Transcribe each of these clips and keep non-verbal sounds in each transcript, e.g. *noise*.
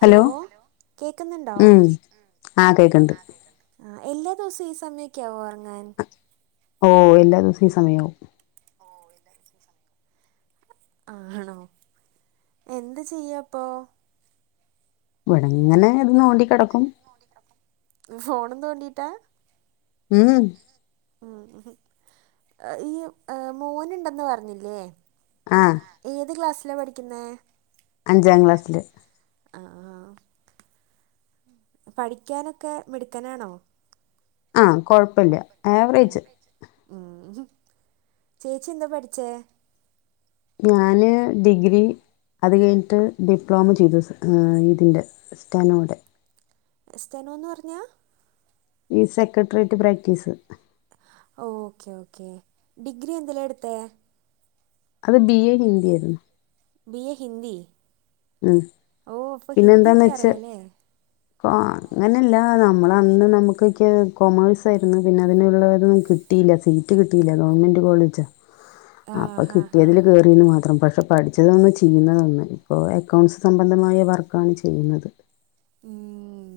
Hello hello കേക്ക്ന്ന്ണ്ടോ? ഉം ആ കേക്ക്ണ്ട് ആഹ് കേക്ക്ണ്ട്. ആഹ് എല്ലാ ദിവസവും ഈ സമയൊക്കാവോ ഒറങ്ങാൻ? ഓ എല്ലാ ദിവസവും ഈ സമയാവും. ഓ എല്ലാദിവസവും ഈ സമയാവും. ആഹ് ആണോ എന്ത് ചെയ്യപ്പൊ? ഇവ്ടെങ്ങനെ ഇത് നോണ്ടി കെടക്കും. ഫോണും തൊണ്ടിട്ടാ? ഉം ഉം ഈ മോന്ണ്ടന്ന് പറഞ്ഞില്ലേ? ആഹ് ഏത് ക്ലാസിലാ പഠിക്ക്ന്നെ? അഞ്ചാം ക്ലാസ്സി. ആഹ് ആഹ്. പഠിക്കാനൊക്കെ മിട്‌ക്കനാണോ? ആ. കൊഴപ്പല്ല ആവറേജ്. ഉംഹ്. ചേച്ചി എന്താ പഠിച്ചേ? ഞാന് ഡിഗ്രി. അത് കഴ്ഞ്ട്ട് ഡിപ്ലോമ ചെയ്തു ഈ ഇതിന്റെ *unintelligible* സ്റ്റനോട്. എസ്തനോ എന്ന് പറഞാ? ഈ secretariat practice. Okay okay. Degree എന്തിലാ എടുത്തേ? അത് ബി എ ഹിന്ദി ആര്ന്നു. B A Hindi. ഉം. ഓ അപ്പോൾ പിന്നെന്താന്ന് ഹിന്ദിയൊക്കെ വെച്ചാ അറിയാലേ അപ്പോ അങ്ങനല്ല നമ്മളന്ന് നമുക്കൊക്കെ കോമേഴ്സ് ആയിരുന്നു. പിന്നെ അതിനുള്ളഒരു കി സീറ്റ് കിട്ടില്ല ഗവൺമെന്റ് കോളേജ് ആ അപ്പം ഹാ ഹാ കിട്ടിയതിൽ കയറി. *unintelligible* ന്ന് മാത്രം. പക്ഷെ പഠിച്ചതൊന്ന് ചെയ്യുന്നതൊന്ന്. ഇപ്പോൾ അക്കൗണ്ട്സ് സംബന്ധമായ വർക്കാണ് ചെയ്യുന്നത്. ഉം.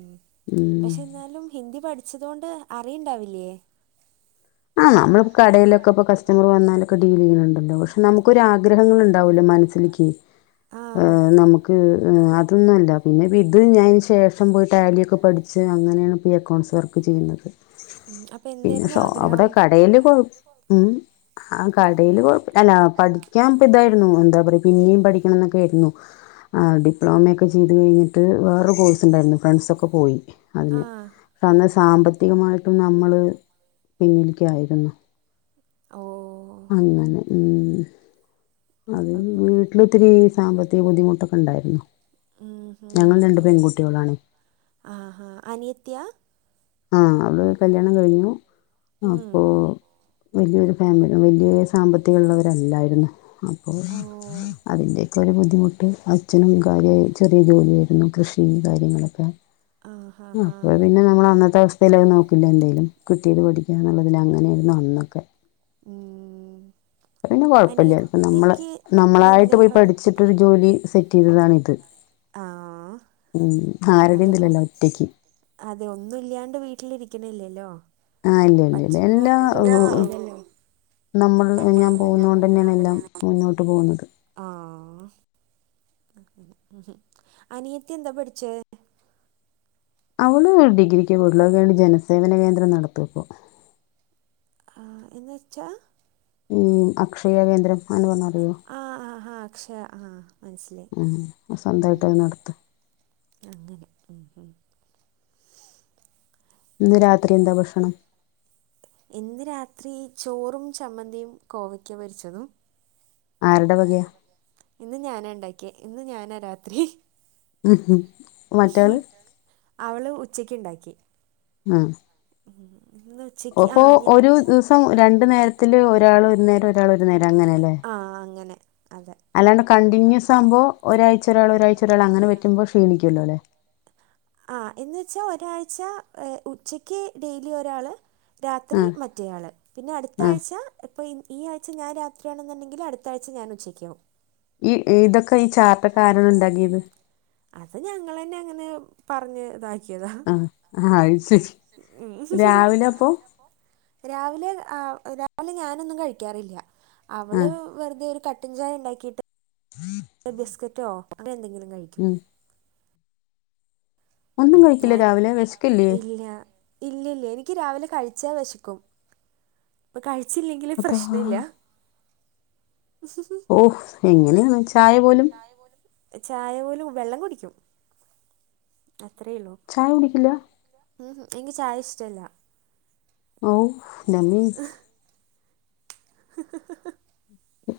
ഉം പക്ഷെ ന്നാലും ഹിന്ദി പഠിച്ചതൊണ്ട് അറിയുണ്ടാവില്ലേ? ആ നമ്മളി കടയിലൊക്കെ ഇ കസ്റ്റമർ വന്നാലൊക്കെ ഡീൽ ചെയ്യണുണ്ടല്ലോ. ക്ഷ നമുക്കൊരാ ആഗ്രഹങ്ങൾണ്ടാവല്ലോ മനസ് ഇക്ക് ആഹ നമുക്ക് അതൊന്നുംല്ല പിന്നെ ഇത് ഞാന് ശേഷം പോയി ടാലിയൊക്കെ പഠിച് പക്ഷേ അങ്ങനെയാണ് ഇപ്പോ ഈ അക്കൗണ്ട്സ് വർക്ക് ചെയ്യുന്നത് ഉം അപ്പൊ എന്തായിരുന്നു ആഗ്രഹം? കടേല് പോകും ഉം ആ കടേല് കൊഴ അല്ലാ പഠിക്കാൻ ഇപ്പ ഇതായിരുന്നു എന്താ പറയാ പിന്നെയും പഠിക്കണംന്നൊക്കെ ആയിരുന്നു ആ ഡിപ്ലോമയൊക്കെ ചെയ്തു കഴിഞ്ഞിട്ട് വേറെ കോഴ്സ് ഉണ്ടായിരുന്നു ഫ്രണ്ട്സൊക്കെ പോയി ആ അതിന് പക്ഷേ അന്ന് സാമ്പത്തികമായിട്ടും നമ്മള് പിന്നില്ക്കായിരുന്നു ഓ അങ്ങനെ ഉം അപ്പം അത്കയിഞ് അന്ന് ഇത്തിരി സാമ്പത്തിക ബുദ്ധിമുട്ടൊക്കെ ഉണ്ടായിരുന്നു ഉം ഉം ഞങ്ങൾ ഉം രണ്ട് ഇപ്പം പെൺകുട്ടികളാണ് ആ ഹാ അനിയത്തി ആ ആ അവള് കല്യാണം കഴിഞ്ഞു ഉം അപ്പോൾ വല്യയൊരു ഫാമിലി വല്യ സാമ്പത്തികള്ളവല്ലായിരുന്നു അപ്പോ ഓ അതിൻ്റെഒക്കെ ഒരു ബുദ്ധിമുട്ട് അച്ഛനും കാര്യായി ചെറിയ ജോലിയായിരുന്നു കൃഷി കാര്യങ്ങളൊക്കെ ആ ഹാ ഹാ അപ്പ പിന്നെ നമ്മൾ അന്നത്തെ അവസ്ഥയിലത് നോക്കില്ല എന്തേലും കുട്ടീത് പഠിക്കാ എന്നുള്ളതിൽ അങ്ങനെയൊരുന്നു നന്നൊക്കെ ഉം പിന്നെ കുഴപ്പില്ല ഇപ്പ നമ്മള് അനിയത്തിക്ക് നല്ല നമ്മളായിട്ട് പോയി പഠി പഠിച്ചിട്ടൊരു ജോലി സെറ്റ് ചെയ്തതാണിത് ആ ഉം അതിപ്പം ആരടെംഇതില്ലല്ലാ ഒറ്റക്ക് അതെ ഒന്നും ഇല്യാണ്ട് വീട്ടിലിരിക്കണില്ലല്ലോ ആ ഇല്ല ഇല്ല ഇല്ല പററ്ണ എല്ലാ പോലെ ജോലിചെയ്തലോ നമ്മൾ ഞാൻ പോകുന്നത് കൊണ്ട തന്നെയാണ് എല്ലാം മുന്നോട്ട് പോകുന്നത് ആ ഉം അനിയത്തി എന്താ പഠിച്ചേ അവള് ഡിഗ്രിക്കേ പോയിട്ടുളളൂ ജനസേവന കേന്ദ്രം നടത്തുപ്പോ ആഎന്ന് വച്ചാ ഉം അക്ഷയ കേന്ദ്രം അങ്ങനെ പറഞ്ഞാ അറിയോ ആ ആ ആ അക്ഷയ ആ മനസ്സിലായി ആ സ്വന്തായിട്ട് ഉം അത് നടത്ത അങ്ങനെ ഉം ഉം ഒന്ന് രാത്രി എന്താ ഭക്ഷണം? ഇന്ന് രാത്രി ചോറും ചമ്മന്തിയും കോവയ്ക്ക പൊരിച്ചതും ആരുടെ വകയാ ഇന്ന് ഞാനാണ്ടാക്കി ഇന്ന് ഞാനാ രാത്രി മറ്റാള് അവള് ഉച്ചക്ക് ണ്ടാക്കി ആ ഉം ഇന്ന് ഉച്ചക്ക് ആ ഓപ്പൊ ഞാ ഒരു ദിവസം രണ്ടു നേരത്തില് ഒരാൾ ഒരുന്നേരം ഒരാൾ ഒരുന്നേരം അങ്ങനെല്ലേ ആ അങ്ങനെ അതെ അല്ലാണ്ട് കണ്ടിന്യൂസ് ആവുബോ ഒരാഴ്ച ഒരാൾ ഒരാഴ്ച ഒരാൾ അങ്ങനെ പറ്റുമോ ക്ഷീണിക്കുല്ലോലേ ആ എന്ന് വെച്ചാ ഒരാഴ്ച ഉച്ചയ്ക്ക് ഡെയിലി ഒരാള് രാത്രി ആ മറ്റേ ആള് പിന്നെ അടുത്ത ആ ആഴ്ച അപ്പോ ഈ ആഴ്ച ഞാൻ രാത്രിയാണെന്നുണ്ടെങ്കിൽ അടുത്താഴ്ച ഞാൻ ഉച്ചയ്ക്കാക്കും ഈ ഇതൊക്കെ ഈ ചാർട്ടോക്കെകാരാണ് ഇണ്ടാക്കിയത് അത് ഞങ്ങളന്നെ അങ്ങനെ പറഞ്ഞ് തായി ക്ക്യതാ ആ ആ അത് ശരി ഉം രാവിലെ അപ്പൊ രാവിലപൊ രാവിലെ ആഹ് രാവിലെ ഞാനൊന്നും കഴിക്കാറില്ല ആ അവള് വെർതെ ഒര് കട്ടൻ ചായണ്ടാക്കീട്ട് *unintelligible* ബിസ്ക്കറ്റോ അങ്ങനെ എന്തെങ്കിലും കഴി ഉം ഒന്നും കഴിക്കില്ല ഞാൻ രാവിലെ വിശക്കില്ലേ ഇല്ല ഇല്ലില്ല എനിക്ക് രാവിലെ കഴിച്ച വെശക്കും ഇപ്പ കഴിച്ചില്ലെങ്കിലു അതാ പ്രശ്ന ഇല്ല ഓഹ് എങ്ങനേണ് ചായ പോലും ചായ പോലും വെള്ളം കുടിക്കും അത്രെ ഉള്ളൂ ചായ കുടിക്കില്ല ഉംഹ് എൻക് ചായ ഇഷ്ടല്ല ഓഹ് എൻ്റെമ്മേ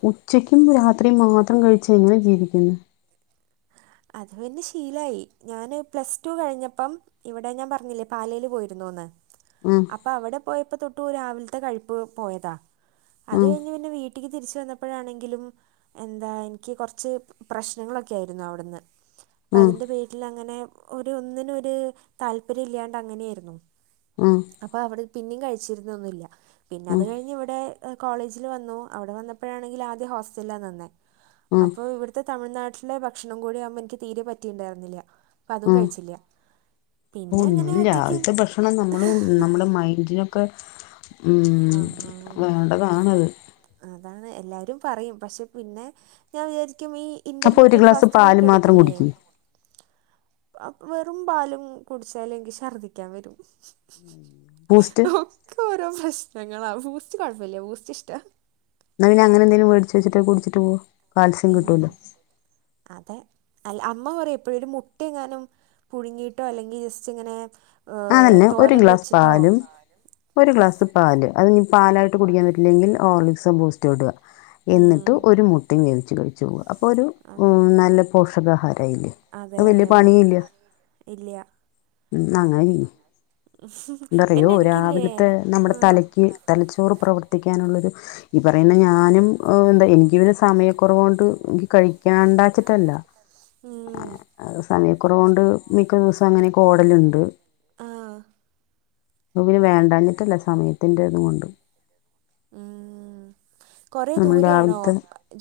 ഉച്ചക്കും രാത്രിം മാത്രം കഴിച്ച എങ്ങനെ ജീവിക്ക്ന്നെ അത് പിന്നെ ശീലായി ഞാന് പ്ലസ് ട്ടു കഴിഞ്ഞപ്പം ഇവടെ ഞാൻ പറ്ഞ്ഞില്ലെ പാലേല് പോയിര്ന്നൂന്ന് മം പ്പ അവടെ പോയപ്പൊ തൊട്ട് രാവിൽത്തെ കഴിപ്പ് പോയത അത് ഉം കഴിഞ്ഞ് പിന്നെ വീ ട്ടിക്ക് തിരിച്ച് വന്നപ്പഴാണെങ്കിലും എന്താ എനിക്ക് കൊറച്ച് പ്രശ്നങ്ങളൊക്കെ ആയിരുന്നു അവിടുന്ന് അപ്പം ഉം അതിൻ്റെ പേരില അങ്ങനെ ഒര് ഒന്നിനൊ ഒര് താല്പര്യ ഇല്ലാണ്ട് അങ്ങനെയെരുന്നു മം അപ്പ അവടെ പിന്നി കഴിച്ചിര്ന്നൊന്നുല്ല പിന്നെ അത് ഉം കഴിഞ്ഞ് ഇവടെ കോളേജിൽ വന്നു അവടെ വന്നപ്പഴാണെങ്കിൽ ആദ്യ ഹോസ്റ്റൽലാ നിന്നെ ഉം അപ്പയ് ഇവിട് ത്തെ തമിഴ്നാട്ട്ലെ ഭക്ഷണം കൂടെ ആവുമ്പൊ എനിക്ക് തീരെ പറ്റിണ്ടാര്ന്നില മം ഓ അങ്ങനെ എന്നാലും ഒറ്റയ്ക്ക് രാവിൽത്തെ ഭക്ഷണം നമ്മള് നമ്മളെ മൈൻഡിനെ ക്കെ ഉം ആ വേണ്ടതാണത് അതാണ് എല്ലാരും പറയും പക്ഷെ പിന്നെ ഞാൻ വിചാരിക്കും ഈ അപ്പൊ ഒരു ഇന്റർമീറ്റേൺ ഗ്ലാസ് ഫാസ്റ്റിംങ് പാല് ഒക്കെ മാത്രം എട്ക്കില്ലേ കുടിക്ക് അപ്പോ വെറും പാലും ഉം കുടിച്ചാലെ എൻക് ശർദിക്കാ വരും ബൂസ്റ്റ് ഒക്കൊ ഓരോ പ്രശ്നങ്ങള ബൂസ്റ്റ് കൊഴപ്പല്ല ബൂസ്റ്റ് ഇഷ്ട്ട ന്നാ പിന്നെ അങ്ങനെന്തേലും വേടിച്ച് വച്ച്ട്ട് കുടിച്ച്ട്ട് പോ കാൽസ്യം ഉം കിട്ടുവല്ലോ അതെ അൽ അമ്മ പറയും എപ്പഴും ഒര് മുട്ട എങ്ങാനും പുഴുങ്ങീട്ടൊ അല്ലെങ്കി ജസ്റ്റ് ഇങ്ങനെ ഏഹ് അതെന്നെ ഒര് തോരൻ ഗ്ലാസ് വെച്ചിട്ടോ പാലും ഒര് ഗ്ലാസ് പാല് അതിഞി പാലായ്ട്ട് കുടിക്കാ പറ്റില്ലെങ്കി ഹോർലിക്സൊ ബൂസ്റ്റൊ ഇടുക ഉം. എന്ന്ട്ട് ഒര് മുട്ടെ വേവിച്ച് കയി ചോവ അപ്പൊ ഒരു അതെ. ഉം നല്ല പോഷകാഹാര ആയിലെ അത് വല്ല്യ പണീല്ല ഇല്ല്യ ഉം ന്ന അങ്ങന ചെയ്യ് എന്താ അറിയോ പിന്നെ എനിക്കില്ലേ രാവിൽത്തെ നമ്മടെ ആഹ് തലക്ക് തലച്ചോറ് പ്രവർത്തിക്കാനുള്ളൊരു ഈ പറയുന്ന ഞാനും ഏഹ് എന്ത എനിക്ക് സമയക്കൊറവോണ്ട് എനിക്ക് കഴിക്കാണ്ടച്ചിട്ടല്ല ഉം സമയക്കൊറവോണ്ട് മിക്ക ദിവസ അങ്ങനൊക്കെ ഓടലുണ്ട് ആഹ് അപ്പ പിന്നെ വേണ്ടഞിട്ടല്ല സമയത്തിന്റെ ഇത് കൊണ്ട് ഉം കൊറേ നമ്മൾ ദൂരെയാണൊ രാവിലത്തെ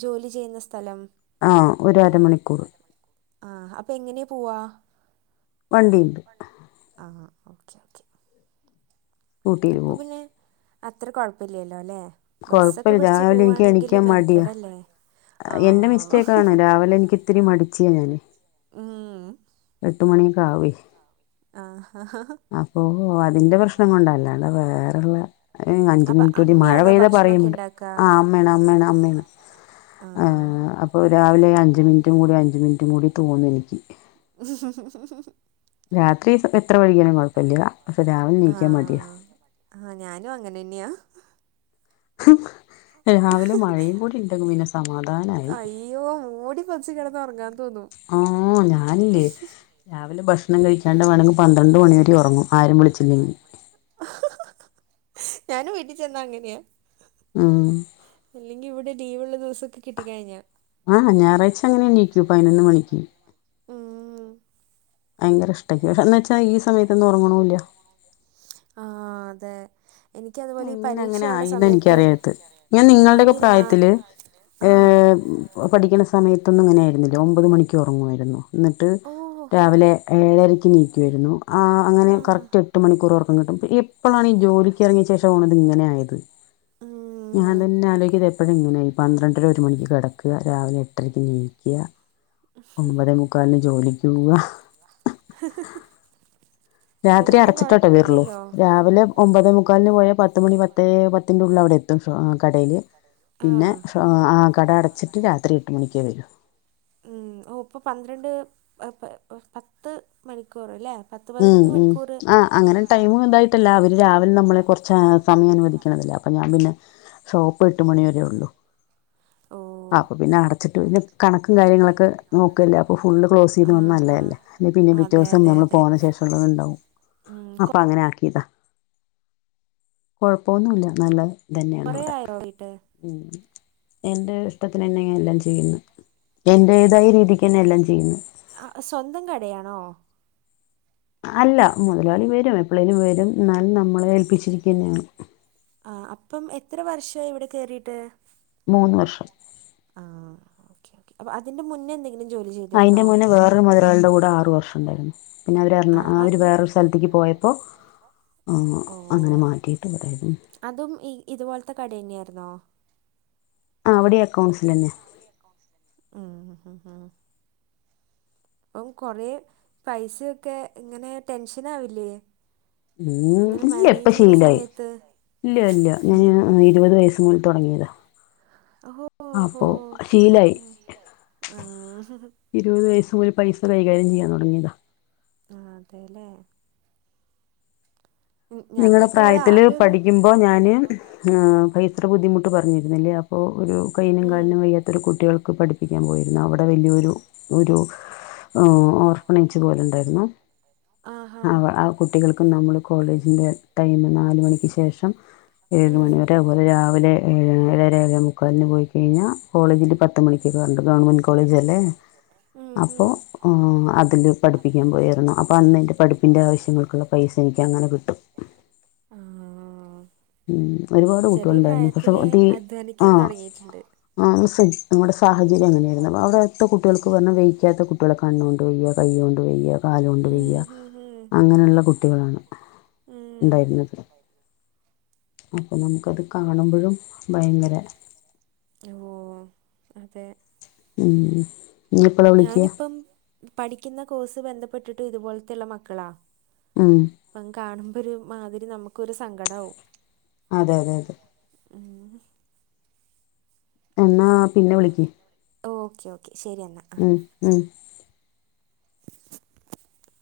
ജോലി ചെയ്യ്ന്ന സ്ഥലം? ആഹ് ഒര് അരമണിക്കൂറ് ആഹ് അപ്പൊ എങ്ങനെ പോവാ? വണ്ടിയ്ണ്ട് ആഹാ ഓക്കേ ഓക്കേ ഊട്ടിയിൽ അപ്പൊ പോവും പിന്നെ അത്ര കൊഴപ്പില്ലല്ലോ അല്ലേ ബസ്സൊക്കെ കുഴപ്പമില്ല പിടിച്ച് രാവിലെ എനിക്ക് പോവാണെങ്കില് എണിക്കാൻ മടിയാ മെനക്കെടല്ലേ എന്റെ ആഹ് മിസ്റ്റേക്കാണ് രാവിലെ എനിക്ക് ഇത്തിരി മടിച്ചിയാ ഞാന് ഉം എട്ട് മണിയൊക്ക ആവുഏ ആഹ് അപ്പൊ അതിന്റെ പ്രശ്നം കൊണ്ട അല്ലാതെ വേറെള്ളെ അഞ്ചു അപ്പോൾ മിനിറ്റൂടി മഴ അമ്മയാണോ പെയ്താ ഭക്ഷണമൊക്കെ പറയ്ണ്ട് ഉണ്ടാക്കുക ആഹ് അമ്മേണ് അമ്മേണ് അമ്മേണ് ആ ആഹ് അ ഇപ്പൊ രാവിലെ അഞ്ച് മിനിറ്റും കൂടി അഞ്ച് മിനിറ്റും കൂടി തോന്നും എനിക്ക് രാത്രി എത്ര രാത്രി ഇപ്പൊ വൈകിയാലും എത്ര കുഴപ്പമില്ല വൈകിയാലും പക്ഷെ കൊയപ്പല്ല രാവിലെ എണീക്കാൻ മടിയാ ആഹ് ആഹ് ഞാനും അങ്ങനെന്നെയാ രാവിലെ മഴയും കൂടി ഇണ്ടെങ്കി പിന്നെ സമാധാനായി ഇയോ മൂടി പൊതച്ച് കിടന്ന് ഒറങ്ങാൻ തോന്നും ആഹ് ഞാനില്ലേ രാവിലെ ഭക്ഷണം കഴിച്ചാണ്ട് വേണമെങ്കിൽ പന്ത്രണ്ട് മണി വരെ ഉറങ്ങും ആരും വിളിച്ചില്ലെങ്കിൽ ഞാനും വീട്ടി ചെന്ന അങ്ങനെയാ ഉം ഇല്ലെങ്കി ഇവിടെ ലീവുള്ള ദിവസൊക്ക കിട്ടിക്കഴിഞ്ഞാൽ ആഹ് ഞായറാഴ്ച അങ്ങനെ എണീക്കൂ പതിനൊന്ന് മണിക്ക് ഉം. ഭയങ്കര ഇഷ്ട ഇക്ക് എന്നെച്ച ഈ സമയൊത്തൊന്നും ഉറങ്ങ്ണൂല്ല ആഹ് അതെ എനിക്കതുപോലെ ഈ അങ്ങനെ എങ്ങനെ പരീക്ഷയാവണ ആയിന്നാ സമയത്ത് ഇൻക്കറിയാത്തത് ഞാൻ നിങ്ങളുടെയൊക്കെ ഞാനീ രാ പ്രായത്തില് ഏ ആ പഠിക്ക്ണ സമയത്തൊന്നും ഇങ്ങനെയായിരുന്നില്ല ഒമ്പത് മണിക്ക് ഉറങ്ങുവായിരുന്നു ന്നിട്ട് ഓ ഹോ രാവിലെ ഏഴരയ്ക്ക് എണീക്കുവായിരുന്നു ആ ആ അങ്ങനെ കറക്റ്റ് എട്ട് മണിക്കൂർ ഉറക്കം കിട്ടും ഇപ്പളാണീ ജോലിക്ക് ഇറങ്ങിയ ശേഷണ് ഇങ്ങനെയായത് ഞാൻ ഉം തന്നെ ആലോചിക്കും ഇതെപ്പഴാ ഇങ്ങനെയായി പന്ത്രണ്ടര ഒരു മണിക്ക് കിട ക്കാ, രാവിലെ എട്ടരയ്ക്ക് നീക്കാ പോവുക *inaudible* രാത്രി എന്നാലും അടച്ചിട്ടോട്ടെ വെരൊള്ളൂ കുഴപ്പില്ലല്ലോ രാവിലെ ഒമ്പതെമുക്കാലിന് പോയാൽ പത്തുമണി പത്തേ പത്തിന്റെ ഉള്ളിൽ അവിടെ എത്തും കടയില് ആ പിന്നെ ആഹ് കട അടച്ചിട്ട് രാത്രി എട്ട് മണിക്കേ വരൂ ഉം ഓ ഇപ്പൊ പന്ത്രണ്ട് ഏ പ പത്ത് മണിക്കൂറ് ല്ലേ ഉം ഉം ആഹ് അങ്ങനെ ടൈം ഉണ്ടായിട്ടല്ല അവര് രാവിലെ നമ്മളെ കൊറച്ച് സമയം അനുവദിക്ക്ണതല്ലേ അപ്പൊ ഞാൻ പിന്നെ ഷോപ്പ് എട്ട് മണി വരേ ഒള്ളൂ ഓ ആഹ് അപ്പൊ പിന്നെ അടച്ചിട്ട് പിന്നെ കണക്കും കാര്യങ്ങളൊക്കെ നോക്കുവല്ലേ അപ്പൊ ഫുള്ള് ക്ലോസ് ചെയ്ത് ആ വന്ന നല്ലെ ഹാ അല്ലേ അല്ല പിന്നെ പിറ്റേ അതെ ദിവസം അതെ നമ്മള് അതെ പോന്ന ശേഷം ഉള്ളത് ഇണ്ടാവും ഉം, അപ്പം അങ്ങനെ ആക്കിയതാ കുഴപ്പൊന്നുല്ല നല്ല ഇതെന്നെണ് കുറേ അവിടെ ആയോ പോയിട്ട് ഉം എന്റെ ഇഷ്ടത്തിനെന്നെ ഞാൻ എല്ലാം ചെയ്യ്ന്നെ എന്റേതായ രീതിക്കെന്നെ എല്ലാം ചെയ്യ്ന്നേ ആഹ് സ്വന്തം കടയാണോ അല്ല മുതലാളി വരും എപ്പളേലും വരും ഇന്നാലും നമ്മളെ ഏൽപ്പിച്ചിരിക്കുന്നെണ് ആഹ് അപ്പം എത്ര വർഷായി അവിടെ കേറിയിട്ട് മൂന്ന് വർഷം ആഹ് ഓക്കേ ഓക്കെ അപ്പൊ അതിന്റെ മുന്നേ എന്തേ ജോലി ചെ അയിന്റെ മുന്നേ വേറൊരു മുതലാളിടെ കൂടെ ആറു വർഷം ഉണ്ടായിരുന്നു പിന്നെ അവര് ആ എറണ അവര് അത് വേറെ ഒരു സ് സ്ഥലതത്ത്ക്ക് പോയപ്പോൾ ആഹ് ഓ അങ്ങനെ മാറ്റിട്ടുണ്ടായിരുന്നു അതും ഈ ഇതുപോലത്തെ കട തന്നെയായിരുന്നോ ആഹ് അവിടെ അക്കൗണ്ട്സിൽ തന്നെ അവിടിം അകൗണ്ടിസിൽ തെന്നെ, ഉം ഉം അപ്പം കുറെ പൈസൊക്കെ ഇങ്ങനെ ടെൻഷനാവില്ലേ ഉം ഇല്ല ഇപ്പ ശീലായി സമയത്ത് ഇല്ല ഇല്ല ഉം. ഞാന് ഇരുപത് വയസ് മുതൽ തുടങ്ങിയതാ ഓ ഓ ഹോ അപ്പൊ ഓക്കെ ശീലായി ഓക്കെ, ശീലായി ഇരുപത് വയസുമുതൽ പൈസ കൈകാര്യം ചെയ്യാൻ തുടങ്ങിയതാ ആഹ് അതേല്ലേ? നിങ്ങളുടെ ഞങ്ങൾക്ക് ഇവിടെ പ്രായത്തില് ആകെ ഒരു പഠിക്കുമ്പോ ഞാന് ഏഹ് പൈതൃ ബുദ്ധിമുട്ട് പറഞ്ഞിരുന്നില്ലേ പ്പോ ഒരു കയ്യിനും ഉം. കാലിനും വയ്യാത്തൊരു കുട്ടികൾക്ക് പഠി ഠിപ്പിക്കാൻ പോയിരുന്നു അവിടെ വല്ലിയോരു ഒരു ഏഹ് ഓർഫനേജ് പോലുണ്ടായിരുന്നു ആഹാ. ആവ് ആ കുട്ടികൾക്കും നമ്മള് കോളേ ജിന്റെ ടൈമ് നാല്മണിക്ക് ശേഷം ഏഴ് ഉം. മണിവരെ അതുപോലെ രാവിലെ ഏഴ് ഏഴര എഴേ മുക്കാലിന് പോയി കഴിഞ്ഞാ കോളേജില് പ ത്ത് മണിക്ക് കേറണ്ടേ ഗവൺമെന്റ് കോളേജല്ലേ ഉം അപ്പൊ ഹും. ആഹ് അതില് പഠിപ്പിക്കാൻ പോയാരുന്നു അപ്പോ അന്നെൻ്റെ പഠിപ്പിൻ്റെ ആവശ്യങ്ങൾക്കുള്ള പൈസ എനക്കങ്ങനെ കിട്ടും. ആഹ് ഉം ഒരുപാട് കുട്ടികളുണ്ടായിരുന്നു പക്ഷെ തീ അധ്വാനിക്കാൻ ആഹ് തുടങ്ങിയിട്ടുണ്ട്. ആഹ് *unintelligible* നമ്മുടെ സാഹചര്യം അങ്ങെനെയായിരുന്നു അ അവിടുത്തെ കുട്ടികൾക്ക് പറഞ്ഞാ വെഴിക്കാത്ത കുട്ടികളൊക്കെ കണ്ണോണ്ട് വയ്യാ കൈ കൊണ്ട് വയ്യാ കാല് കൊണ്ട് ഉം വയ്യ. ഹും ഹും. അങ്ങനെയുള്ള കുട്ടികളാണ് ഉം. ഉണ്ടായിരുന്നത്. അപ്പം നമുക്കത് കാണുമ്പോഴും ഭയങ്കര ഓഹ് അതെ ഉം നീ എപ്പളാ വിളിക്ക ഞാനിപ്പം പഠിക്കുന്ന കോഴ്സ് ബന്ധപ്പെട്ടിട്ടു ഇതുപോലത്തുള്ള മക്കളാ. ഉം. പ്പം കാണുമ്പോരു മാതിരി നമ്മുക്കൊരു സങ്കടാവും. അതെയതെ അതെ ഉം എന്നാ പിന്നെ വിളിക്ക് ഓക്കെ ഓക്കെ ശരി എന്നാ ആ. ഉം ഉം *unintelligible*